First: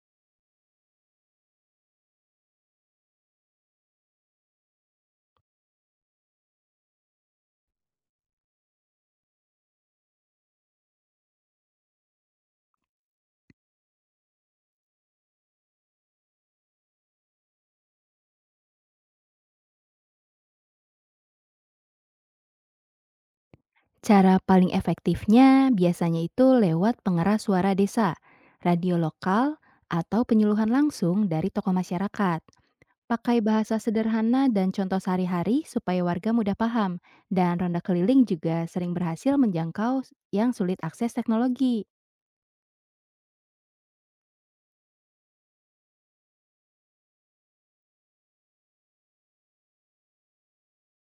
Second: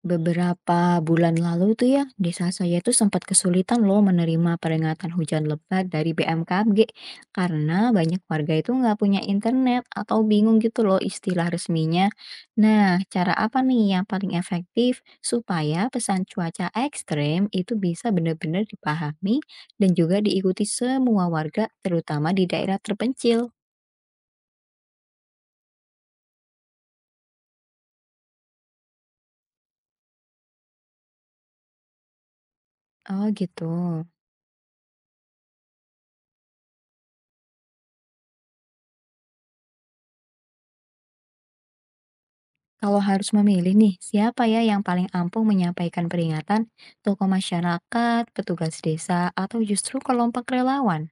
Beberapa bulan lalu tuh ya, desa saya tuh sempat kesulitan loh menerima peringatan hujan lebat dari BMKG karena banyak warga itu nggak punya internet atau bingung gitu loh istilah resminya. Nah, cara apa nih yang paling efektif supaya pesan cuaca ekstrem itu bisa benar-benar dipahami dan juga diikuti semua warga, terutama di daerah terpencil? Cara paling efektifnya biasanya itu lewat pengeras suara desa, radio lokal, atau penyuluhan langsung dari tokoh masyarakat. Oh Pakai gitu. bahasa sederhana dan contoh sehari-hari supaya warga mudah paham, dan ronda keliling juga sering berhasil menjangkau yang sulit akses teknologi. Kalau harus memilih nih, siapa ya yang paling ampuh menyampaikan peringatan? Tokoh masyarakat, petugas desa, atau justru kelompok relawan?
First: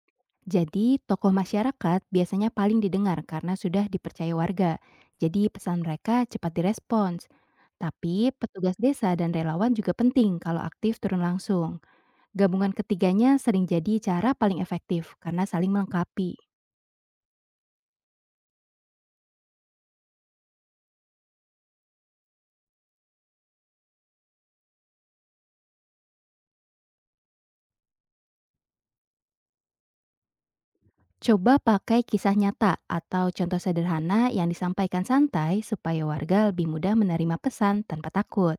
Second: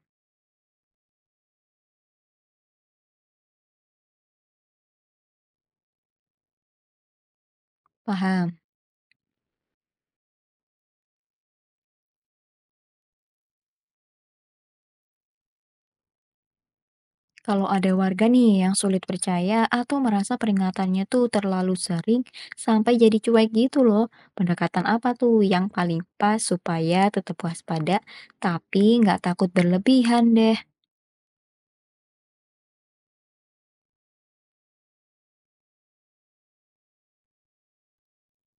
Jadi, tokoh masyarakat biasanya paling didengar karena sudah dipercaya warga. Jadi, pesan mereka cepat direspons. Tapi, Paham. petugas desa dan relawan juga penting kalau aktif turun langsung. Gabungan ketiganya sering jadi cara paling efektif karena saling melengkapi. Kalau ada warga nih yang sulit percaya atau merasa peringatannya tuh terlalu sering sampai jadi cuek gitu loh. Pendekatan apa tuh yang paling pas supaya tetap waspada tapi nggak takut berlebihan deh? Coba pakai kisah nyata atau contoh sederhana yang disampaikan santai supaya warga lebih mudah menerima pesan tanpa takut.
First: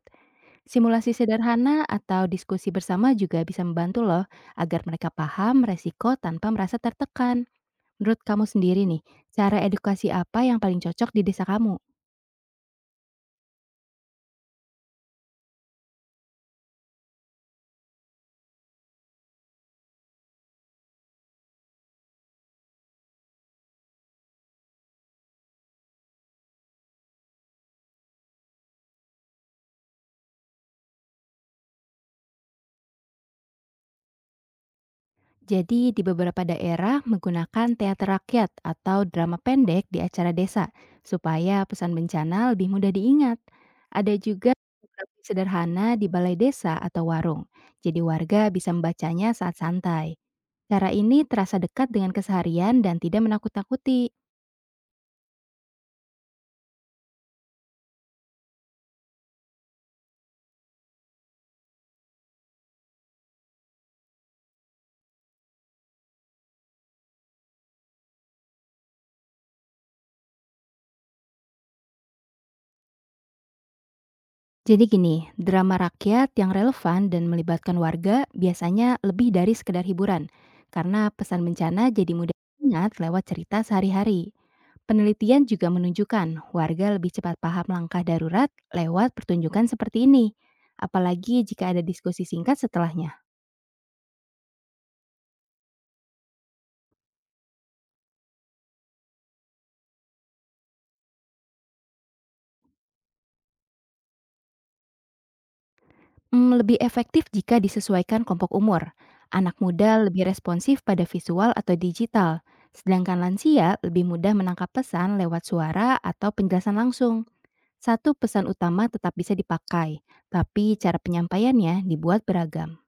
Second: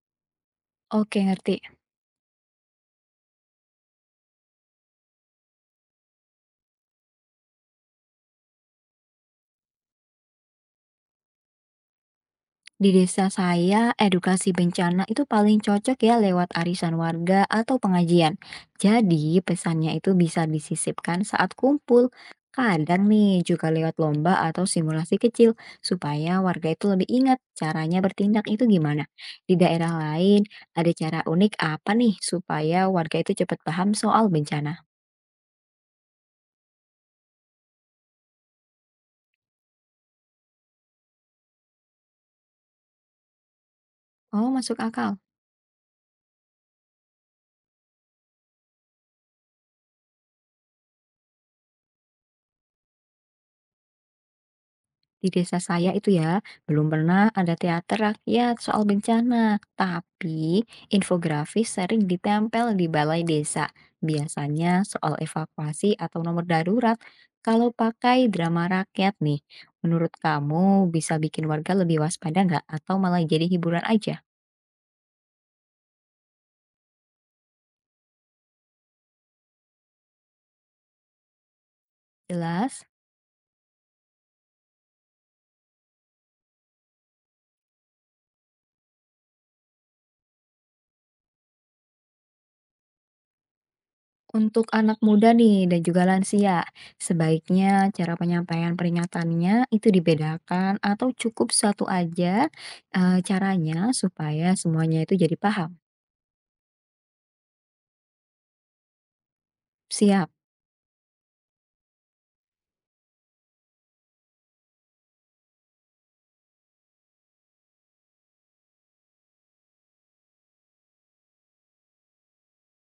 Simulasi Oke, ngerti. sederhana atau diskusi bersama juga bisa membantu loh agar mereka paham resiko tanpa merasa tertekan. Menurut kamu sendiri nih, cara edukasi apa yang paling cocok di desa kamu? Di desa saya, edukasi bencana itu paling cocok ya lewat arisan warga atau pengajian. Jadi, pesannya itu bisa disisipkan saat kumpul. Kadang nih juga lewat lomba atau simulasi kecil supaya warga itu lebih ingat caranya bertindak itu gimana. Di daerah lain, ada cara unik apa nih supaya warga itu cepat paham soal bencana? Jadi, di beberapa daerah menggunakan teater rakyat atau drama pendek di acara desa, supaya pesan bencana lebih mudah diingat. Ada Oh, juga masuk akal. infografis sederhana di balai desa atau warung, jadi warga bisa membacanya saat santai. Cara ini terasa dekat dengan keseharian dan tidak menakut-nakuti. Di desa saya itu ya, belum pernah ada teater rakyat soal bencana, tapi infografis sering ditempel di balai desa, biasanya soal evakuasi atau nomor darurat. Kalau pakai drama rakyat nih, menurut kamu bisa bikin warga lebih waspada nggak atau malah jadi hiburan aja? Jadi gini, drama rakyat yang relevan dan melibatkan warga biasanya lebih dari sekedar hiburan, karena pesan bencana jadi mudah Jelas? diingat lewat cerita sehari-hari. Penelitian juga menunjukkan warga lebih cepat paham langkah darurat lewat pertunjukan seperti ini. Apalagi jika ada diskusi singkat setelahnya. Untuk anak muda nih dan juga lansia, sebaiknya cara penyampaian peringatannya itu dibedakan atau cukup satu aja caranya supaya semuanya itu jadi paham? Hmm, lebih efektif jika disesuaikan kelompok umur. Anak muda lebih Siap. responsif pada visual atau digital, sedangkan lansia lebih mudah menangkap pesan lewat suara atau penjelasan langsung. Satu pesan utama tetap bisa dipakai, tapi cara penyampaiannya dibuat beragam.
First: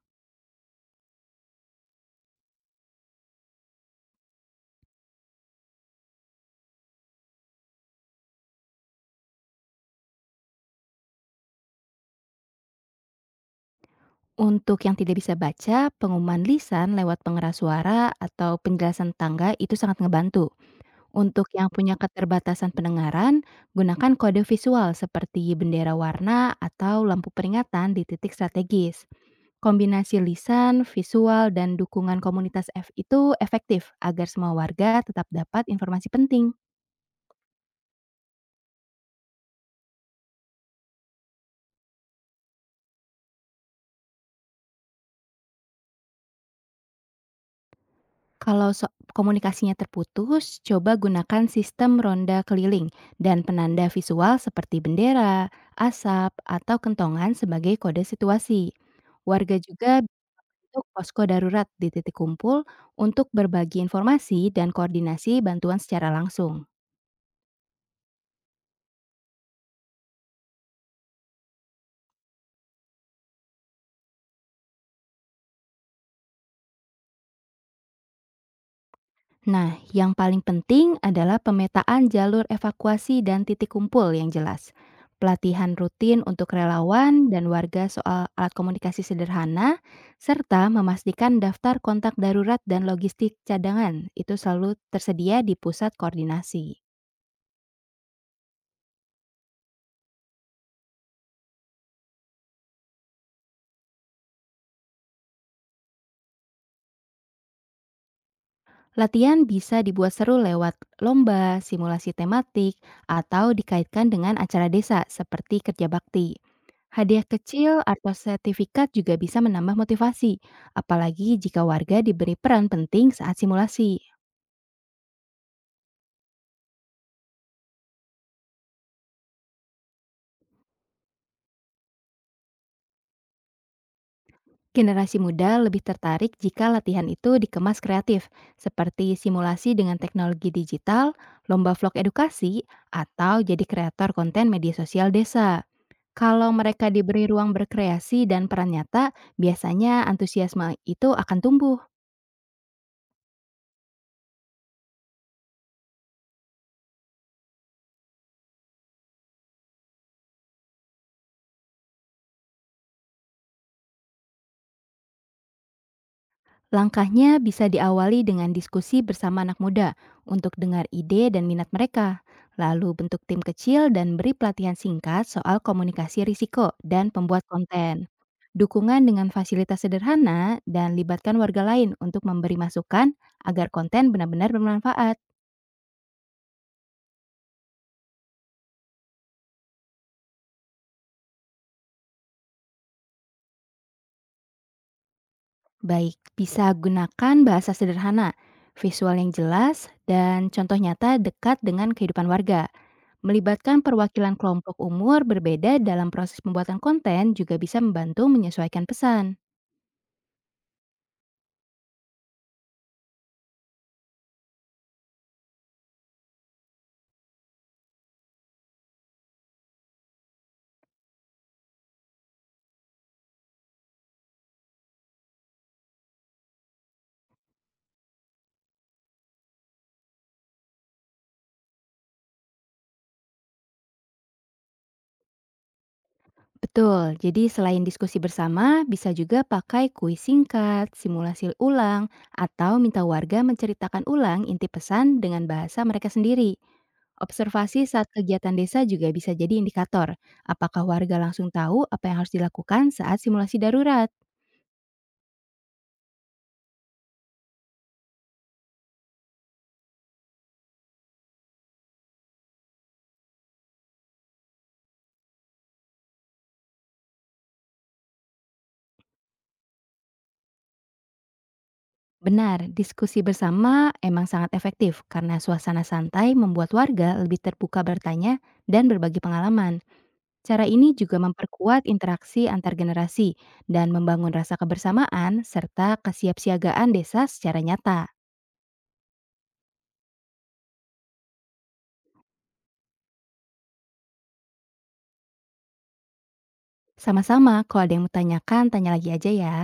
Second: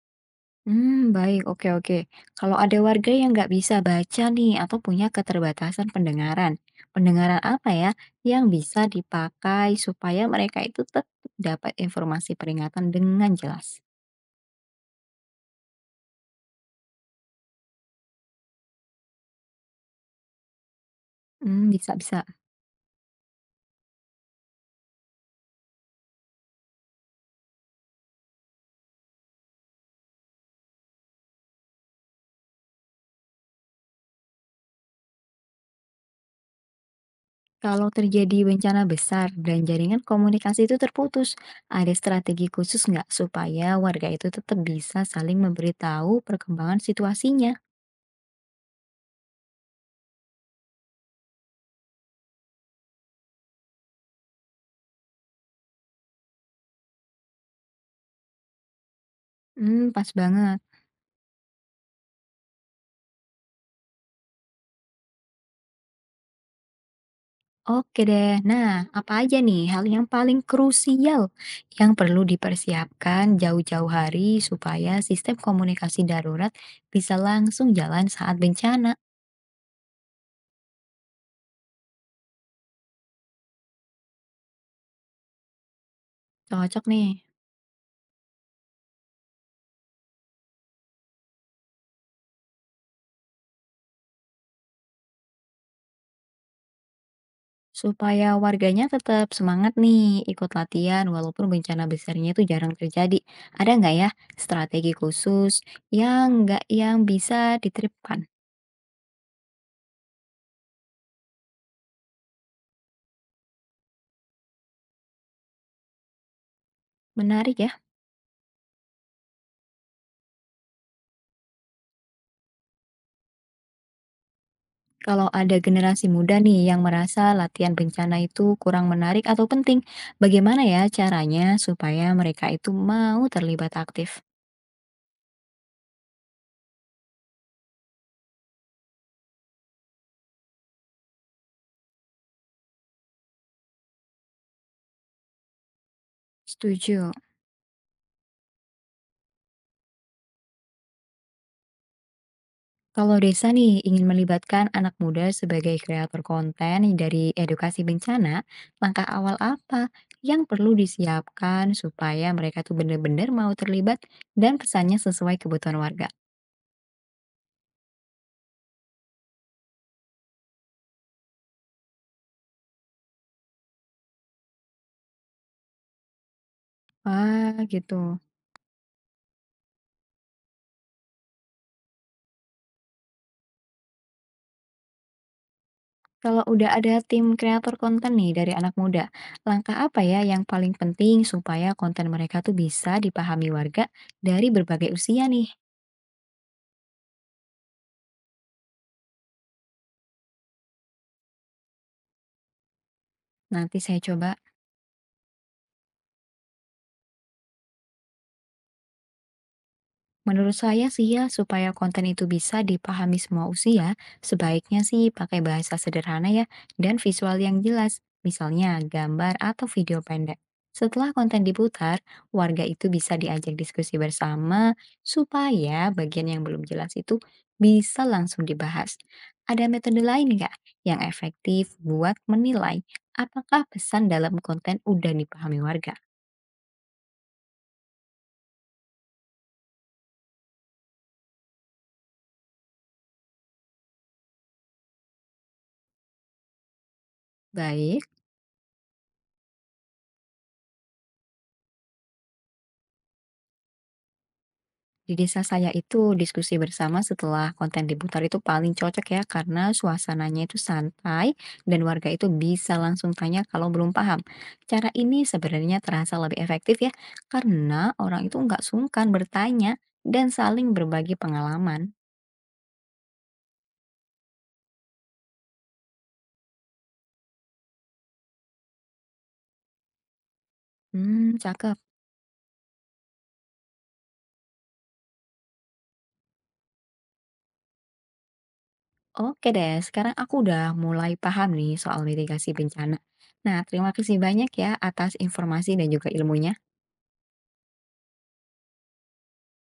Hmm, baik, oke oke. Kalau ada warga yang nggak bisa baca nih atau punya keterbatasan pendengaran, pendengaran apa ya yang bisa dipakai supaya mereka itu tetap dapat informasi peringatan dengan jelas? Untuk yang tidak bisa baca, pengumuman lisan lewat pengeras suara atau penjelasan tangga itu sangat ngebantu. Untuk Hmm, yang bisa punya bisa. keterbatasan pendengaran, gunakan kode visual seperti bendera warna atau lampu peringatan di titik strategis. Kombinasi lisan, visual, dan dukungan komunitas F itu efektif agar semua warga tetap dapat informasi penting. Kalau terjadi bencana besar dan jaringan komunikasi itu terputus, ada strategi khusus nggak supaya warga itu tetap bisa saling memberitahu perkembangan situasinya? Kalau komunikasinya terputus, coba gunakan sistem ronda keliling dan penanda visual seperti bendera, asap, atau kentongan sebagai kode situasi. Warga Hmm, juga pas banget. bentuk posko darurat di titik kumpul untuk berbagi informasi dan koordinasi bantuan secara langsung. Oke deh, nah apa aja nih hal yang paling krusial yang perlu dipersiapkan jauh-jauh hari supaya sistem komunikasi darurat bisa langsung jalan saat bencana? Nah, yang paling penting adalah pemetaan jalur evakuasi dan titik kumpul yang jelas. Pelatihan rutin untuk Cocok nih. relawan dan warga soal alat komunikasi sederhana, serta memastikan daftar kontak darurat dan logistik cadangan itu selalu tersedia di pusat koordinasi. Supaya warganya tetap semangat nih ikut latihan walaupun bencana besarnya itu jarang terjadi. Ada nggak ya strategi khusus yang nggak yang bisa diterapkan? Latihan bisa dibuat seru lewat lomba, simulasi tematik, atau dikaitkan dengan acara desa seperti kerja bakti. Hadiah Menarik ya, kecil atau sertifikat juga bisa menambah motivasi, apalagi jika warga diberi peran penting saat simulasi. kalau ada generasi muda nih yang merasa latihan bencana itu kurang menarik atau penting, bagaimana ya caranya supaya mereka itu mau terlibat aktif? Generasi muda lebih tertarik jika latihan itu dikemas kreatif, seperti simulasi dengan teknologi digital, lomba vlog edukasi, atau jadi kreator konten media sosial desa. Kalau mereka Setuju. diberi ruang berkreasi dan peran nyata, biasanya antusiasme itu akan tumbuh. Kalau desa nih ingin melibatkan anak muda sebagai kreator konten dari edukasi bencana, langkah awal apa yang perlu disiapkan supaya mereka tuh benar-benar mau terlibat dan pesannya sesuai kebutuhan warga? Langkahnya bisa diawali dengan diskusi bersama anak muda untuk dengar ide dan minat mereka, lalu bentuk tim kecil dan beri pelatihan singkat soal komunikasi risiko dan pembuat Ah gitu. konten. Dukungan dengan fasilitas sederhana dan libatkan warga lain untuk memberi masukan agar konten benar-benar bermanfaat. Kalau udah ada tim kreator konten nih dari anak muda, langkah apa ya yang paling penting supaya konten mereka tuh bisa dipahami warga dari berbagai usia nih? Baik, bisa gunakan bahasa sederhana, visual yang jelas, dan contoh nyata dekat dengan kehidupan warga. Melibatkan Nanti saya coba. perwakilan kelompok umur berbeda dalam proses pembuatan konten juga bisa membantu menyesuaikan pesan. Menurut saya sih ya, supaya konten itu bisa dipahami semua usia, sebaiknya sih pakai bahasa sederhana ya, dan visual yang jelas, misalnya gambar atau video pendek. Setelah konten diputar, warga itu bisa diajak diskusi bersama supaya bagian yang belum jelas itu bisa langsung dibahas. Ada metode lain nggak yang efektif buat menilai apakah pesan dalam konten udah dipahami warga? Betul, jadi selain diskusi bersama, bisa juga pakai kuis singkat, simulasi ulang, atau minta warga menceritakan ulang inti pesan dengan bahasa mereka sendiri. Observasi Baik. saat kegiatan desa juga bisa jadi indikator apakah warga langsung tahu apa yang harus dilakukan saat simulasi darurat. Di desa saya itu diskusi bersama setelah konten diputar itu paling cocok ya karena suasananya itu santai dan warga itu bisa langsung tanya kalau belum paham. Cara ini sebenarnya terasa lebih efektif ya karena orang itu nggak sungkan bertanya dan saling berbagi pengalaman. Benar, diskusi bersama emang sangat efektif karena suasana santai membuat warga lebih terbuka bertanya dan berbagi pengalaman. Cara ini juga Hmm, cakep. memperkuat interaksi antar generasi dan membangun rasa kebersamaan serta kesiapsiagaan desa secara nyata. Oke deh, sekarang aku udah mulai paham nih soal mitigasi bencana. Nah, terima kasih banyak ya atas informasi dan juga ilmunya. Sama-sama, kalau ada yang mau tanyakan, tanya lagi aja ya.